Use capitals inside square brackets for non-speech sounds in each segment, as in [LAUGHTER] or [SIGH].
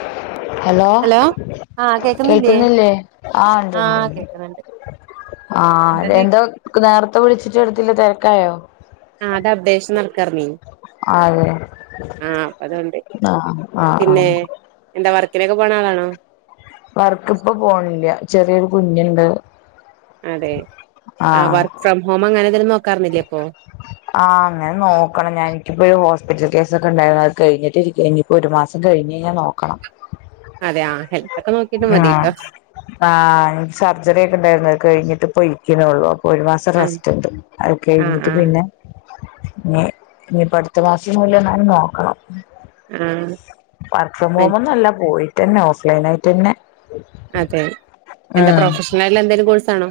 [INAUDIBLE] Hello കേക്കുന്നില്ലേ ആഹ് ണ്ട്ണ്ട്ണ്ട് ആ എന്താ നേർത്തെ വിളിച്ചിട്ട് ചെറുതിൽ തെരക്കായോ ആ അത് അപ്ഡേഷൻ നടക്കാർന്നേ അതെ ആ അപ്പതുകൊണ്ട് ആ ആ ആ പിന്നെ എന്താ വർക്കിനൊക്കെ പോണ ആളാണോ വർക്ക് ഇപ്പ പോണില്ല ചെറിയൊരു കുഞ്ഞ്ണ്ട് അതെ ആ വർക്ക് ഫ്രം ഹോം അങ്ങനെന്തേലും നോ ആ അങ്ങനെ നോക്കണം ഞാൻ എനിക്കിപ്പൊയി ഹോസ് പിറ്റൽ കേസൊക്കെണ്ടായതാ അഹ് കൈഞ്ഞിട്ട് രിക്കെങ്കി പ്പൊരുമാസം കഴിഞ്ഞയിഞ്ഞ നോക്കണം. അതെ ആ ഹെൽ ആ ആ എ സർജറി ണ്ടേയ്ര്ന്നു അഹ് കഴിഞ്ഞിട്ട് പ്പൊ ഇരിക്ക്ണൊള്ളൂ ഒരു മാസം ആഹ് റസ്റ്റ്ണ്ട് അഹ് ആഹ് കൈഞ്ഞിട്ട് ആഹ് പിന്നെ ഞ് ഞ്ഞിപ്പൊ അട്ത്ത മാസം മുതൽ ന്തായാലും നോക്കണം ആഹ് വർകോം വെറ്റ് ഹോമൊന്നൊല്ല പോഴി തന്നെ ഓഫ് ലൈനായി പിന്നെ അതെ എന്താ പ്രൊഫഷണല് എന്തേലും കോഴ്സാണോ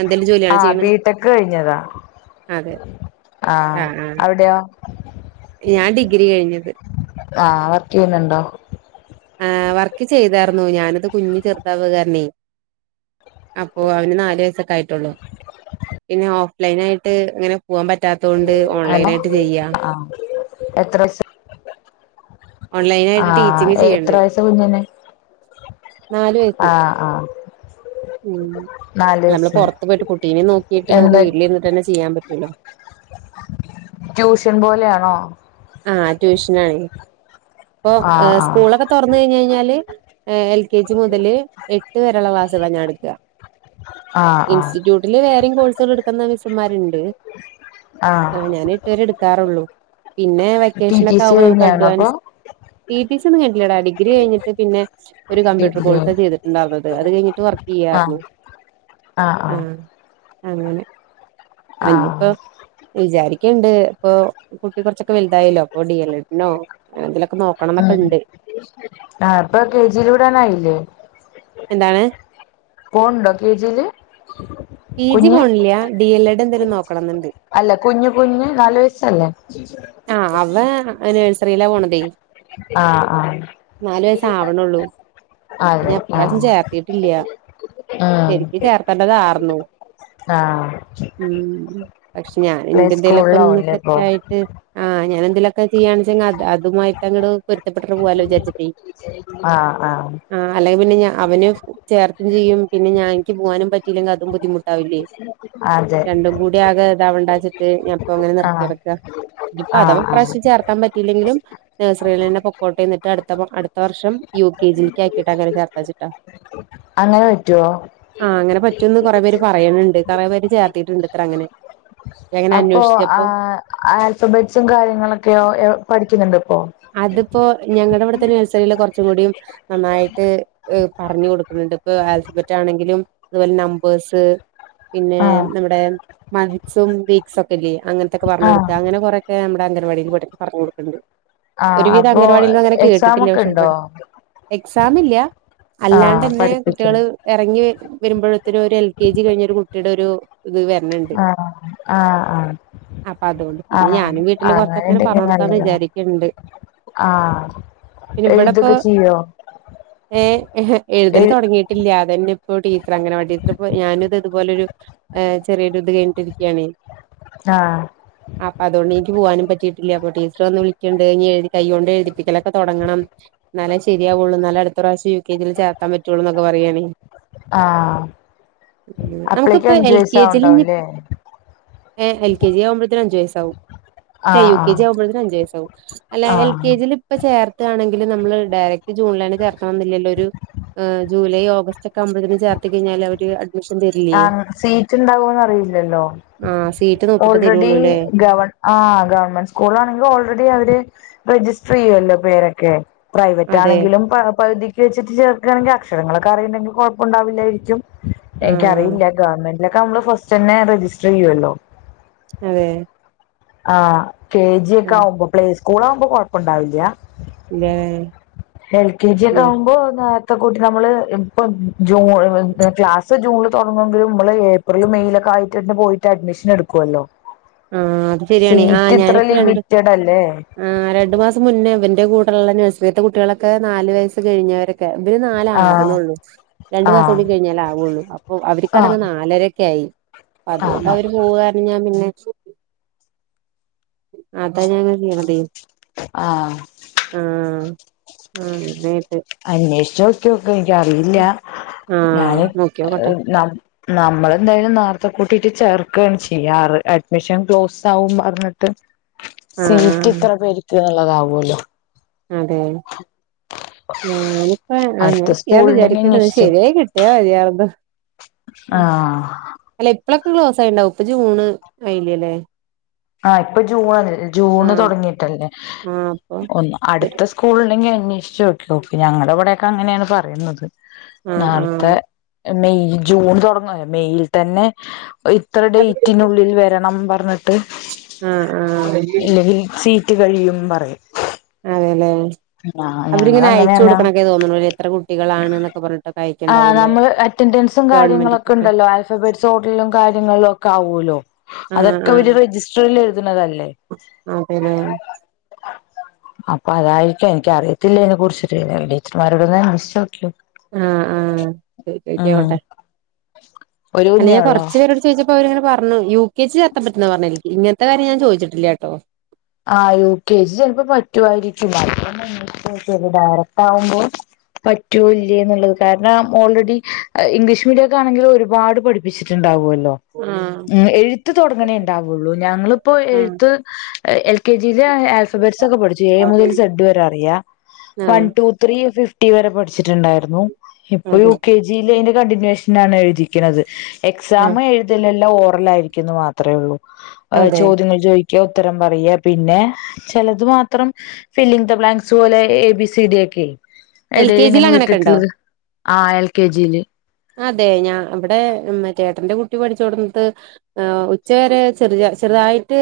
എന്തേലും ജോലിയാണോ ആഹ് ചെയ്യ്ണ് ബിടെക് കഴിഞ്ഞതാ അതെ ആഹ് ആ ആ അവിടെയോ ഞാൻ ഡിഗ്രി കഴിഞ്ഞത് ആ വർക്കെയ്യുന്നുണ്ടോ ആ് വർക്ക് ചെയ്താർന്നു ഞാനത് കുഞ്ഞ് ചെറുതാവകാരണെ അപ്പൊ അവന് നാല് വയസ ക്കായിട്ടുള്ളൂ പിന്നെഒ ലൈനായിട്ട് എങ്ങനെ പൂവാ പറ്റാത്തോണ്ട് ഹലോ ഓൺലൈനായിട്ട് ചെയ്യാം ആഹ് എത്ര വയസ് ഓൺലൈനായിട്ട് ടീച്ചിങ് ആഹ് എത്ര ചെയ്യണ്ട് വയസ്സാ കുഞ്ഞിന് നാല് വയസ്സ് ആഹ് ആഹ് ഉം നാല് അല്ലമ്മള് വയസ്സ് പൊറത്ത് പോയിട്ട് കുട്ടീനെ നോക്കീട്ട് നമുക്ക് എന്താ വീട്ടിലിര്ന്ന്ട്ടന്നെ ചെയ്യാൻ പറ്റ [UNINTELLIGIBLE] ട്യൂഷൻ പോലെയാണോ പ്പൊ ആഹ് ആഹ് സ്കൂളൊക്കെ തുറന്ന്‌ കഴിഞ് കഴിഞ്ഞാൽ ല് എ എൽ കെ ജി മുതല് എട്ട് വരെള്ള ക്ലാസുകളാ ഞാൻ എടുക്കാ ആഹ് ആഹ് ഇൻസ്റ്റിറ്റ്യൂട്ടില് വേറേം കോഴ്സുകൾ എടുക്കുന്ന മിസ്സ്മാരുണ്ട് ആ ആഹ് ഞാനെട്ട് വരെ എടുക്കാറുള്ളു പിന്നെ ടി ടി വെക്കേഷനൊക്കെ സി ആവുമ്പോ നമുക്ക് കഴിഞ്ഞാണോ അപ്പൊ അഡ്വാൻസ് ടിടിസി ഒന്നും കഴിഞ്ഞിട്ടില്ലടാ ഡിഗ്രി കഴിഞ്ഞിട്ട് പിന്നെ ഒരു കമ്പ്യൂട്ടർ ഡിഗ്രി കോഴ്സ ചെയ്തിട്ടുണ്ടായിുന്നത് അത് കഴിഞ്ഞിട്ട് വർക്ക് ആഹ് ചെയ്യരുന്നു ആഹ് ആ ആഹ് അങ്ങനെ അ ഇനിയിപ്പോ ആഹ് വിചാരിക്കണ്ട് ഇപ്പൊ കുട്ടി കുറച്ച് വൽതായല്ലോഅപ്പോ ഡി അലോട്നോ അല്ല [INAUDIBLE] ഉ ആ ഇപ്പൊ കെ ജിയില വിടാന ആയില്ലേ എന്താണ് പോൺണ്ടോ കെജിയില് പി ജി കുഞ്ഞ് പോണില്ല ഡി എൽ എഡ് എന്തേലും നോക്കണംന്നുണ്ട് അല്ല കുഞ്ഞ് കുഞ്ഞ് നാലവയസല്ലേ ആഹ് അവ ന [INAUDIBLE] സ്ത്രീല പോണത് ആഹ് നാലവയസ് ആവണള്ളൂ ആഹ് അതെ പിന്നെ ആഹ് ഇപ്രാവശ്യം ചേർത്തിട്ടില്ല ഉം ശരിക്കും ചേർത്തേണ്ടതാർന്നു ആഹ് ഉ പക്ഷെ ഞാൻ പ്ലേ എന്റെ എന്തേലൊക്കെ ഒന്ന് സ്കൂളിലാവുല്ലേ ഇപ്പൊ സെറ്റായിട്ട് ആ ഞാനൻ ഇതിലൊക്കെ ചെയ്യയാണെങ്ക അതുമായി [INAUDIBLE] ഇഷ്ടപെട്ടിട്ട് പോവാലോ വിചാച്ചട്ട ആഹ് ആഹ് ആ അല്ലെങ്കിൽ പിന്നെ അവന് ചേർത്തും ചെയ്യും പിന്നെ ഞാനിക്ക് പോകാനും പറ്റും ട്ടിലെങ്കി അതും ബുദ്ധിമുട്ടാവില്ലേ അതെ രണ്ടും കൂടി ആകെ ഇതാവണ്ടച്ചിട്ട് ഞൻപ്പ അങ്ങനെ ആഹ് നിർത്തിയെടുക്ക ഇപ്പൊ ആഹ് അഥവാ ഇ ആഹ് പ്രാശ്യം ചേർക്കാൻ പറ്റിയില്ലെങ്കിലും നഴ്സറിന്റെ പൊക്കട്ടയും് [UNINTELLIGIBLE] അടുത്ത വർഷം യു കെ ജില് ക്ക് ആക്കിട്ട് അങ്ങനെ ചേർത്തച്ചിട്ടാ അങ്ങനെ പറ്റുവോ ആ അങ്ങനെ പറ്റുന്ന് കൊറെേ പേര് പറയാണ് ണ്ട് കൊറേ പേര് ചേർത്തിട്ടുണ്ട് അപ്പൊ ആ ആൽഫബറ്റ്സും കാര്യങ്ങളൊക്കെയോ എ പഠിക്കു അതിപ്പോ ഞങ്ങളടെ ഇവിടത്തെ നഴ്സറിൽ കുറ കുറച്ചും കൂടി നന്നായിട്ട് ഇ പറഞ്ഞു കൊടുക്കുന്നുണ്ട് ഇപ്പൊ ആൽഫബെറ്റ് ആണെങ്കിലും അതുപോലെ നമ്പേസ് പിന്നെ ആഹ് നമ്മുടെ മന്ത്സ്സും വീക്സൊക്കെ ശരിയ അങ്ങൻ ത്തെക്കെ ആഹ് പറഞ്ഞൊടുക്ക അങ്ങനെകൊറേക്ക നമ്മടെ അംഗൻ [UNINTELLIGIBLE] പറഞ്ഞ് കൊടുക്കണ്ട് ആഹ് ഒരുവിധം അപ്പൊ അംഗൻവാടിൽ അങ്ങനെ എക്സാം കേട്ടിട്ടില്ല ഒക്കെ പക്ഷെ ഉണ്ടോ ഇവിടെ എക്സാം ഇല്ല ആഹ് അല്ലാണ്ടന്നെ പഠിപ്പിക്കുന്നു കുട്ടികള് എ റങ്ങി വരുമ്പോഴത്ത ഒരു എൽ കെ ജി കഴിഞ്ഞൊരു കുട്ടിയുടെ ഒരു ഇത് വരണണ്ട് ആ ആ അപ്പൊ അതുകൊണ്ട് ആ പിന്നെ ആ അങ്ങെനെണ്ടെങ്കില്‍ നല്ലത പിന്ന ഇവിടെ ഇപ്പോ എഴുതൊക്കെ ചെയ്യോ എ ഏ എഴുതൽ എഴു തുടങ്ങിട്ടില്ലാതന്നെ ഇപ്പോ ടീച്ചർ അങ്ങനവാ ടീച്ചർപ്പോ ഞാനും ഇത് ഇതുപോലെരു ചെറിയരുത് കഴിഞ്ഞിട്ട് ഇരിക്കാണെ ആഹ് അപ്പൊ അതൊണ്ട് എനിക്ക് പോവാനും പറ്റിട്ട് ഇല്ല അപ്പോ ടീച്ചർ വന്ന് വിളി ഇണ്ട് ഇനി എഴുതി കൈ കൊണ്ട് എഴുതിപ്പിക്കലക്കെ തുടങ്ങണം ന്നാലേ ശരിയാവുള്ളൂന്നാലേ അടുത്ത പ്രാവശ്യം യു കെ ജി ൽ ചേർത്താൻ പറ്റുള്ളൂന്നൊക്കെ പറയാണേ ആഹ് നമുക്കിപ്പ അപ്പളേക്കും അഞ്ചു എൽ വയസ്സ് കെ ജിൽ ന്നി ആവുണ്ടാവുംല്ലേ ഏ എൽ കെ ജി ആമ്പഴത്തേനഞ്ചു വയസ് സൗ എ യു കെ ആഹ് ജി ആവുമ്പോ അഞ്ച് വയസ്സാവും അല്ല എൽ ആഹ് ആഹ് കെ ജിൽ ഇപ്പ ചേർത്താണെങ്കി നമ്മള് ഡയറക് ജൂണിലന്നെ ചേർക്കണം ന്നില്ലല്ലോ ഒരു ജൂലൈ ഓ [UNINTELLIGIBLE] ചേർത്ത് കഴിഞ്ഞൽ അവര് അഡ്മിഷൻ തരില്ലേ ആ സീറ്റ് ഇണ്ടാവോന്ന് അറിയില്ലല്ലോ ആഹ് സീറ്റ് നോക്കിട്ട് ഓൾറെഡി തരുള്ളൂല്ലേ ഗവ ആ ഗവൺമെന്റ് സ്കൂളാണെങ്കിൽ ഓൾറ അവര് രജിസ്റ്റർയ്യല്ലോ പേരൊക്കെ പ്രൈവറ്റ് അതെ ആണെങ്കിലും പകുതി വച്ചിട്ട് ചേർക്കണെങ്കി അക്ഷരങ്ങളൊക്കെ അറിയണ്ടെങ്കിൽ കുഴപ്പ ഉണ്ടാവില്ലായിരിക്കും ആഹ് എനിക്കറിയില്ല ഗവൺമെന്റ് ഇലൊക്കെ മ്മള് ഫസ്റ്റ്ന്നെ രജിസ്റ്റർ ചെയ്യോല്ലോ അതെ ആഹ് കെ ജി ഒക്കെ ആഹ് ആകുമ്പോ പ്ലേസ് സ്കൂള ആകുമ്പോ കുഴപ്പമുണ്ടാവൂല്ല ഉലാ എൽക ജിക്കകുമ്പോ ഒ ഇത്തെ കൂട്ടി നമ്മള് ഇപ്പ ക്ലാസ് ജൂണില് തുടങ്ങുമെങ്കിലും നമ്മള് ഏപ്രിൽ മെയയിലൊക്കെ ആയിട്ട് പോയിട്ട് അഡ്മിഷൻ എടുക്കുവല്ലോ ആ അത് ശരിയാണ് ആ സീറ്റ് ഇത്ര ഞാനിപ്പ രണ്ട് ലിമിറ്റഡ് അല്ലേ ആ രണ്ടു മാസം മുന്നേ ഇവന്റെ കൂടെള്ളന് ഇപഴത്തെ കുട്ടികളൊക്കെ നല് വയസ്സ് കഴഞ്ഞവര ഇവര് നാല ആഹ് ആാവണള്ളൂ രണ്ടു മാസ ആഹ് കൂട കഴിഞ്ഞാല ആാവുള്ളൂ അപ്പൊ ആഹ് അവർക്ക്ടങ്ങ് നാലരക്കെ ആയി അപ്പ ആഹ് അതുകൊണ്ട് അവര് ആഹ് പോവഞ്ഞഞാൻ പിന്നെ അതാ ഞങ്ങൾ ചെയ്യണത്യ ആഹ ആഹ ആ അന്വേഷിച്ച നോക്കോ എനിക്കറില്ല ആഹ് നോക്കിയോക്കട്ടെ ഞ നമ്മള എന്തായാലും നത്തെ കിട്ടീട്ട് ചേർക്കുകയാണ് ചെയ്യാറ് അഡ്മിഷൻ ക്ലോസ് ആകും പറഞ്ഞിട്ട് ആഹ് സീറ്റ് ആഹ് ഇത്ര പേർക്ക് അതാവൂല അതെ ഞാനിപ്പ അങ്ങനെ അടുത്ത ചെയ്യാന്ന് സ്കൂളുണ്ടെങ്കി വിചാരിക്കട്ടെ അന്വേഷിച്ചോ ശരിയ കിട്ടിയാ മതിയാറത് ആഹ് അല്ല ഇപ്പള ക്ലോസ് ആയി ഉണ്ടാവുംപ്പ ജൂണ് ആയില്ലല്ലേ ആഹ ഇപ്പൊ ജൂൺല്ല ജൂണ് ആഹ് തുടങ്ങിട്ടല്ലേ ആഹ് അപ്പൊ ഒ അടുത്ത വരും സ്കൂള ഉണ്ടെങ്കിൽ അന്വേഷിച്ചച്ച് നോക്കി ഞങ്ങളുടെ ഇവടെൊക്കെ അങ്ങെയാണ് പറയുന്നത് ആ ആ നേരത്തെ ആ മെയ് ജൂൺ തുടങ്ങവല്ലേ മെയ് തന്നെ ഇത്ര ഡേറ്റിനുള്ളിൽ വരണം പറഞ്ഞിട്ട് ആഹ ആ ഇല്ലെങ്കിൽ സീറ്റ് കഴിയും പറയും അതെയല്ലെ ആഹ് അവരിങ്ങനെ അയച്ചു കൊടുക്കണൊക്കെ തോന്നണേ ത്ര [INAUDIBLE] ആ നമ്മള് അറ്റൻറൻസും കാര്യങ്ങളൊക്കെ ഗവൺമെന്റിക്കൊക്കെ ഉണ്ടല്ലോ അൽഫബേറ്റ്സ് ഹോട്ടലും കാര്യങ്ങളിലും ഒക്കെ ആവല്ലോ അതൊക്കെ രജിസ്റ്ററിൽ അതല്ല അതന്നെ അപ്പൊ അതായിരിക്കും എനിക്ക അറിയത്തില്ല അതിനെ കുറിച്ചിട്ട് ടീച്ചർമാരോടകേ ഓ ആഹ് ആഹ് ചോയിച്ചു നോക്കട്ടെ ഒരു ഞാൻ കുഞ്ഞേള്ളോ കൊറച്ചു പേരോട് ചോദിച്ചപ്പോ അവരങ്ങനെ പറ [INAUDIBLE] യു കെ ജി ചേർത്തപ്പോ പറഞ്ഞു ഇങ്ങത്തെ കാര്യം ഞാൻ ചോദിച്ചിട്ടില്ലട്ടോ ആഹ് യു കെ ജി ചിലപ്പോ പറ്റുവായിരിക്കും മാത്ര [INAUDIBLE] ഇംഗ്ലീഷ് ഡയറക്ട് ആവുമ്പോൾ പറ്റൂല്ലേ എന്നുള്ളത് കാരണം ഓൾറെഡി ഇംഗ്ലീഷ് മീഡിയം ഒക്കെ ആണെങ്കിൽ ഒരുപാട് പഠിപ്പിച്ചിട്ടുണ്ടാവുവല്ലോ ആഹ് എഴുത്ത് തുടങ്ങണെ ഉണ്ടാവുള്ളൂ ഞങ്ങളിപ്പോ ആഹ് എഴുത്ത് എൽ കെ ജിെ ആൽഫബെറ്റ്സ് ഒക്കെ പഠിച്ചു എ മുതൽ സെഡ് വരെ അറിയാം വൺ ആഹ് ടു ത്രീ ഫിഫ്- [UNINTELLIGIBLE] വരെ പഠിച്ചിട്ടുണ്ടായിരുന്നു ഇപ്പൊ യു അതെ കെ ജിൽ അയിന്റ് കണ്ടിന്യുവേഷനാണ് എഴുതിക്കുന്നത് എക്സാം ആഹ് എഴുതില് ഓറലായിരിക്കുമെന്ന് മാത്രവേ ഉള്ളൂ ആ അതെ ചോദ്യങ്ങൾ ചോദിക് [UNINTELLIGIBLE] പറയാ പിന്നെ ചിലത് മാത്രം ഫിൽഇൻ താ ബ്ലാങ്ക്സ് പോലെ എ ബി സി ഡിയോക്കെ എൽ കെ ജിൽ അങ്ങനെയൊക്കെ ഉണ്ടോ ആഹ് എൽ കെ ജിയില് അതെ ഞാൻ ഇവിടെ മറ്റെ ചേട്ടന്റെ കുട്ടി പഠിചോടത്ത് ഉച്ച വരെ ചെറിയെ ചെറുതായിട്ട്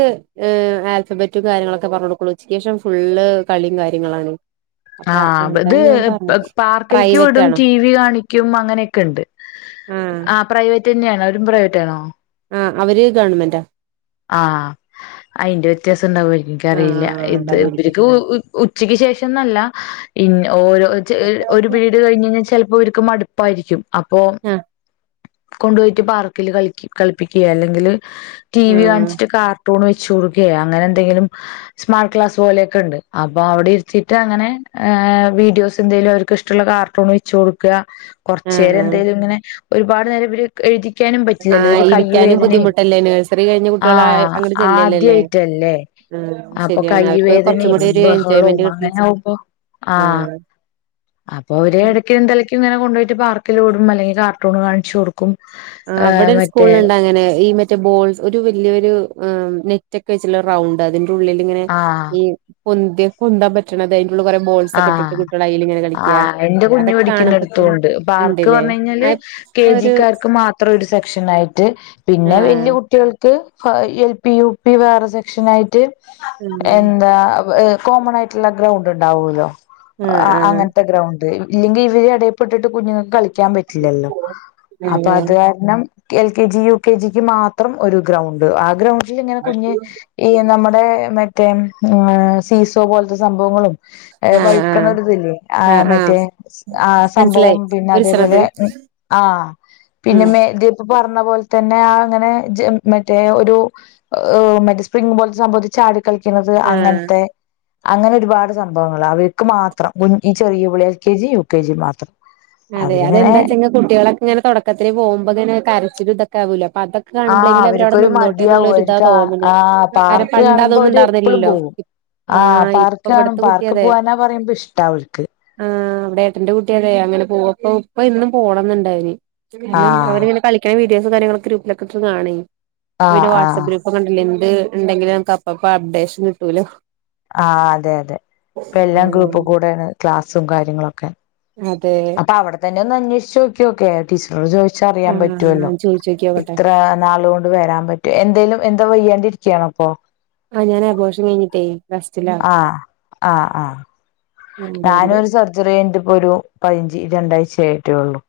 ഏ ആൽഫബറ്റും കാര്യങ്ങളൊക്കെ പറഞ്ഞു കൊടുക്കളൂ ഉച്ചയ്ക്ക് ശേഷം ഫുള്ള് കളിയും കാര്യങ്ങളാണ് അപ്പൊ ആഹ് അതാ ഞാൻ പറഞ്ഞത് അത് പാർക്കിലക്ക് പ്രൈവറ്റ് വിടും ആണോ ടി വി കാണിക്കും അങ്ങനെയൊക്കെ ആഹ് ആ പ്രൈവറ്റ് അവിടെതന്നെയാണോ അതും പ്രൈവറ്റ് ആണോ ആഹ് അവര് ഗവൺമെന്റാ ആഹ് അയിന്റെ വ്യത്യാസം ഉണ്ടാവും എനിക്കറിയില്ല ആഹ് ഇത് ഉണ്ടാവുമായിരിക്കും ഇവർക്ക് ഉച്ചയ്ക്ക് ശേഷംന്നല്ല ഇങ്ങ് ഓരോ ചെ ഒരു പീരീഡ് കഴിഞ്ഞഞ് കഴിഞ്ഞാൽ ചിലപ്പോ ഇർക്ക് മടുക്കു പ്പായിരിക്കും അപ്പോ ആഹ് കൊണ്ടു പോയിട്ട് പാർക്കിൽ കളിക്കും കളിപ്പിക്കുക അല്ലെങ്കില് ടി വി ആഹ് കാണിച്ചിട്ട് കാർ ട്ടുണ് വെച്ച് കൊടുക്കുകയേ അങ്ങനെ എന്തെങ്കിലും സ്മാർട്ട് ക്ലാസ് പോലെയൊക്കെ ഉണ്ട് അപ്പൊ അവിടെ ഇരുത്തിട്ട് അങ്ങനെ വീഡിയോസ് എന്തേങ്കിലും അവർക്ക് ഇഷ്ടമുള്ള കാർട്ടൂൺ വെച്ച് കൊടുക്കുക ആഹ് കൊറച്ചുപേരെ ആഹ് എന്തായലും ഇങ്ങനെ ഒരുപാട് നേരം ഇവരെക് എഴുതി വേക്കാനും പറ്റില്ലല്ലോ ആഹ് ഒരു കൈ ഇരിക്കാനും വേദനയും ബുദ്ധിമുട്ടല്ലേ നഴ്സറി കഴിഞ്ഞ കുട്ടികളെ ആഹ് അങ്ങോട്ട് ആദ്യാ ചെല്ലല്ലല്ലേ ആയിട്ടല്ലേ ആഹ് അപ്പൊ ശരിയാണ് കൈ അവർക്ക് കുറച്ചും വേദനയും കൂടി ഒരു ബഹളവും എൻജോയ്മെന്റ് കിട്ടണം അങ്ങനെ ആകുമ്പോ ആഹ് അപ്പൊ ഒരേ ഇടയ്ക്കും തലയ്ക്കും ഇങ്ങനെ കൊണ്ടപോയി പാർക്കിലോടും അല്ലെങ്കി കാർട്ടൂൺ കാണിച്ചുകൊടു ആ വിടെ ഒരു സ്കൂളില്ണ്ട് അങ്ങനെ ഈ മറ്റേ ബോൾ ഒരു വല്യരു നെറ്റ് ഒക്കെ വെച്ച്ള്ള റൗണ്ട് അതി ഉള്ളിലിങ്ങനെ ആഹ് ഈ ഉന്ത്യപ്പുന്താൻ പറ്റ്ണതായിരി ള്ള് കൊറേ ബോൾസൊക്കിട്ടിട്ട് ആഹ് കുട്ടികളൾ അയ്ൽ ഇങ്ങനെ കളിക്കാ ആഹ് എന്റെ കുഞ്ഞു അതൊക്കെ കാണുമ്പത്തന്നെ പഠിക്കുന്നിടത്തുണ്ട് പാർക്ക് ഉണ്ടല്ലേ പറഞ്ഞു കഴിഞ്ഞാല് കെ അപ്പ ഒരു ജിക്കാർക്ക് മാത്രം ഒരു സെക്ഷൻ ആയിട്ട് പിന്നെ വല്യ ആഹ് കുട്ടികൾ എൽ പി യു പി വേറെ സെക്ഷൻ ആയിട്ട് ഉം എന്താ കോമൺ ആയിട്ടുള്ള ഗ്രൗണ്ട് ഉണ്ട് ഉണ്ടാവോലോ ആഹ് ആ ആഹ് അങ്ങനത്തെ ഗ്രൗണ്ട് ഇല്ലെങ്കിൽ ഇവര് എടയിൽപ്പെട്ടിട്ട് കുഞ്ഞുങ്ങൾക്ക് കളിക്ക ക്കാൻ പറ്റില്ലല്ലോ അപ്പൊ അതെ അത് കാരണം L K G U K ജിക്ക് മാത്രം ഒരു ഗ്രൗണ്ട് ആ ഗ്രൗണ്ട് ഇങ്ങനെ കുഞ്ഞ് ഈ നമ്മുടെ മ മറ്റേ സീസോ പോലത്തെ സംഭവങ്ങളും ആഹ് വഴുക്കണ ആഹ് ഒര്തില്ലേ ആ ആഹ് ആഹ് മറ്റേ ആ സംഭവം മനസ്സിലായി പിന്നെ ഒരു സ്ഥലത് അതേപോലെ ആ പിന്നെ ഉം മേ പറഞ്ഞ പോലെ തന്നെ ആ അങ്ങനെ മറ്റേ ഒരു മറ്റേ സ്പ്രിംഗ്‌ പോലത്തെ സംഭവത്തിൽ ചാടി കളിക്കുന്നത് ആഹ് അങ്ങനത്തെ അങ്ങനെ ഒരുപാട് സം ഭവങ്ങൾ അവർക്ക് മാത്രം ഈ ചെറിയപിള്ളേർക്ക് L K G U K G മാത്രം അതെ അവരിങ്ങനെ അതെന്താച്ചാങ്ങ് കുട്ടികളൊക്കെ ഇങ്ങെനെ തുടക്കത്തിലേ പോവുമ്പോ ഇങ്ങനെ കരച്ചിലും തൊക്കെ ആവോലോ ആഹ് അവർക്കൊരു മടിയാവും ഇതാ അവർക്ക് ആ തോന്നുണു ആ കാരണം പാർക്ക് പണ്ട് കാണുമ്പോ അതൊന്നും അവര് എപ്പളും ഉണ്ടാർന്നില്ലല്ലോ പോകും ആഹ് ഇപ്പൊ പാർക്ക് ഇവിടത്തെ കാണുമ്പ കുട്ടി പാർക്ക് അതെ പോവാനാ പറയുമ്പോ ഇഷ്ട് ഓൽക്ക് ആഹ് ഇവിടെ ഏട്ടന്റെ കുട്ടി അതെ അങ്ങനെ പോവും ഇപ്പ എന്നും പോണംന്നുണ്ടായിനി ആ കാരണം അവരിങ്ങനെ കളിക്കാൻ വി [UNINTELLIGIBLE] ഗ്രൂപ്പിലൊക്കെ കാണേ ആ പിന്നെ ആ വാട്സആപ്പ് ഗ്രൂപ്പ് കണ്ടില്ലേന്ന് ഉണ്ടെങ്കില് നമ്മക്ക് അപ്പപ്പൊ അപ്ഡേഷൻ കിട്ടൂലോ ആഹ് അതെ അതെ ഇപ്പ എല്ലാം ഗ്രൂപ്പ്ക്കൂടെയാണ് ക്ലാസ്സും കാര്യങ്ങളൊക്കെ അതേ പ്പ അവിടെത്തന്നെ ഒന്ന് അന്വേഷിച്ച് നോക്കിയോക്കെ ടീച്ചറോട് ചോ ച്ചറിയാൻ ആഹ് പറ്റുവല്ലോ ചോയിച്ചോക്കിയോക്കട്ടെ ഇത്ര നാളു കൊണ്ട് വരാൻ പറ്റും എന്തേലും എന്താ വയ്യണ്ടിരി ഒക്കെയാണപ്പോ ആഹ് ഞാനാ അബോർഷൻ കഴിഞ്ഞിട്ടേ റെസ്റ്റിലാ ആഹ് ആഹ് ആഹ് അതുകൊണ്ട് ഞാനൊരു സർജറി കഴിഞ്ഞിട്ടിപ്പൊ ഒരു ക [UNINTELLIGIBLE] രണ്ടാഴ്ച ആയിട്ടേ ഇള്ളൂ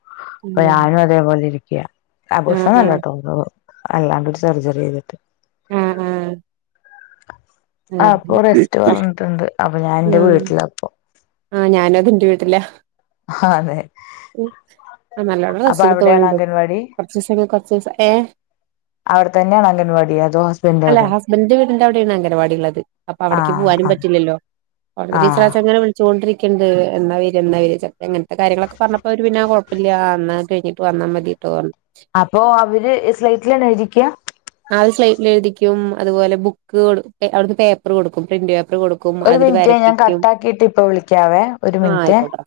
അപ്പൊ അതെ ഞാനും അതേപോലെ ഇരി [UNINTELLIGIBLE] ആഹ് അബോർഷനല്ലാട്ടോ അല്ലാണ്ടു സർജറി ചെയ്തിട്ട് ആ ആഹ് ആ അപ്പൊ അങ്ങനെ റസ്റ്റ് പറഞ്ഞിട്ടുണ്ട് അപ്പൊ ഞാൻ എന്റെ വീട്ടിലാപ്പോ ആ ഞാനും അതെ ന്റെ വീട്ടിലാ അതെ ആ നല്ലോണം അപ്പൊ റസ്റ്റ് അവിടെയാണോ എടുത്തോളണ്ടു അംഗൻവാടി കുറച്ച ദിവസ കുറച്ച ദിവസം ഏ അവിടെ തന്നെയാണ് അംഗൻവാടി അതോ ഹസ്ബൻഡ് അല്ല അവിടെ ഹസ്ബൻഡിന്റെ വീടിന്റെ അവിടെയാണ് അംഗനവാടി ഇളളത് അപ്പ അവിടക്ക് ആഹ് പോവാനും ആഹ് പറ്റില്ലല്ലോ അവിടത്തെ ടീച്ചർ ആ ആഹ് ചെങ്ങായ്‌നെ വിളചോണ്ട് ണ്ടിരിക്കണ്ട് എന്നാ വര്യ എന്നാ വര്യ ഇ ങ്ങനത്തെ കാര്യങ്ങളൊക്കെ പറഞ്ഞപ്പോൾ അവര് പിന്നെ കൊഴപ്പൊന്നു ഇല്ല്യാ എന്ന കഴിഞ്ഞിട്ട് വന്നാൽ മതിട്ടൊന്ന് പറഞ്ഞു അപ്പൊ അവര് സ്ലേറ്റിലാണെഴുതിക്ക്യാ അവര് സ്ലൈറ്റിൽ എഴുതിക്കും അതുപോലെ ബുക്ക്‌ കൊടുക്കും അവൾക്ക് പേപ്പർ കൊടുക്കും പ്രിന്റ് പേപ്പർ കൊടുക്കും ഒരു അതില് മിനിറ്റ് ഞാൻ കട്ട വരപ്പിക്കും ആക്കിട്ട് ഇപ്പ വിളിക്കാവേ ഒരു ആഹ് മിനിറ്റ് ആയിക്കോട്ടെ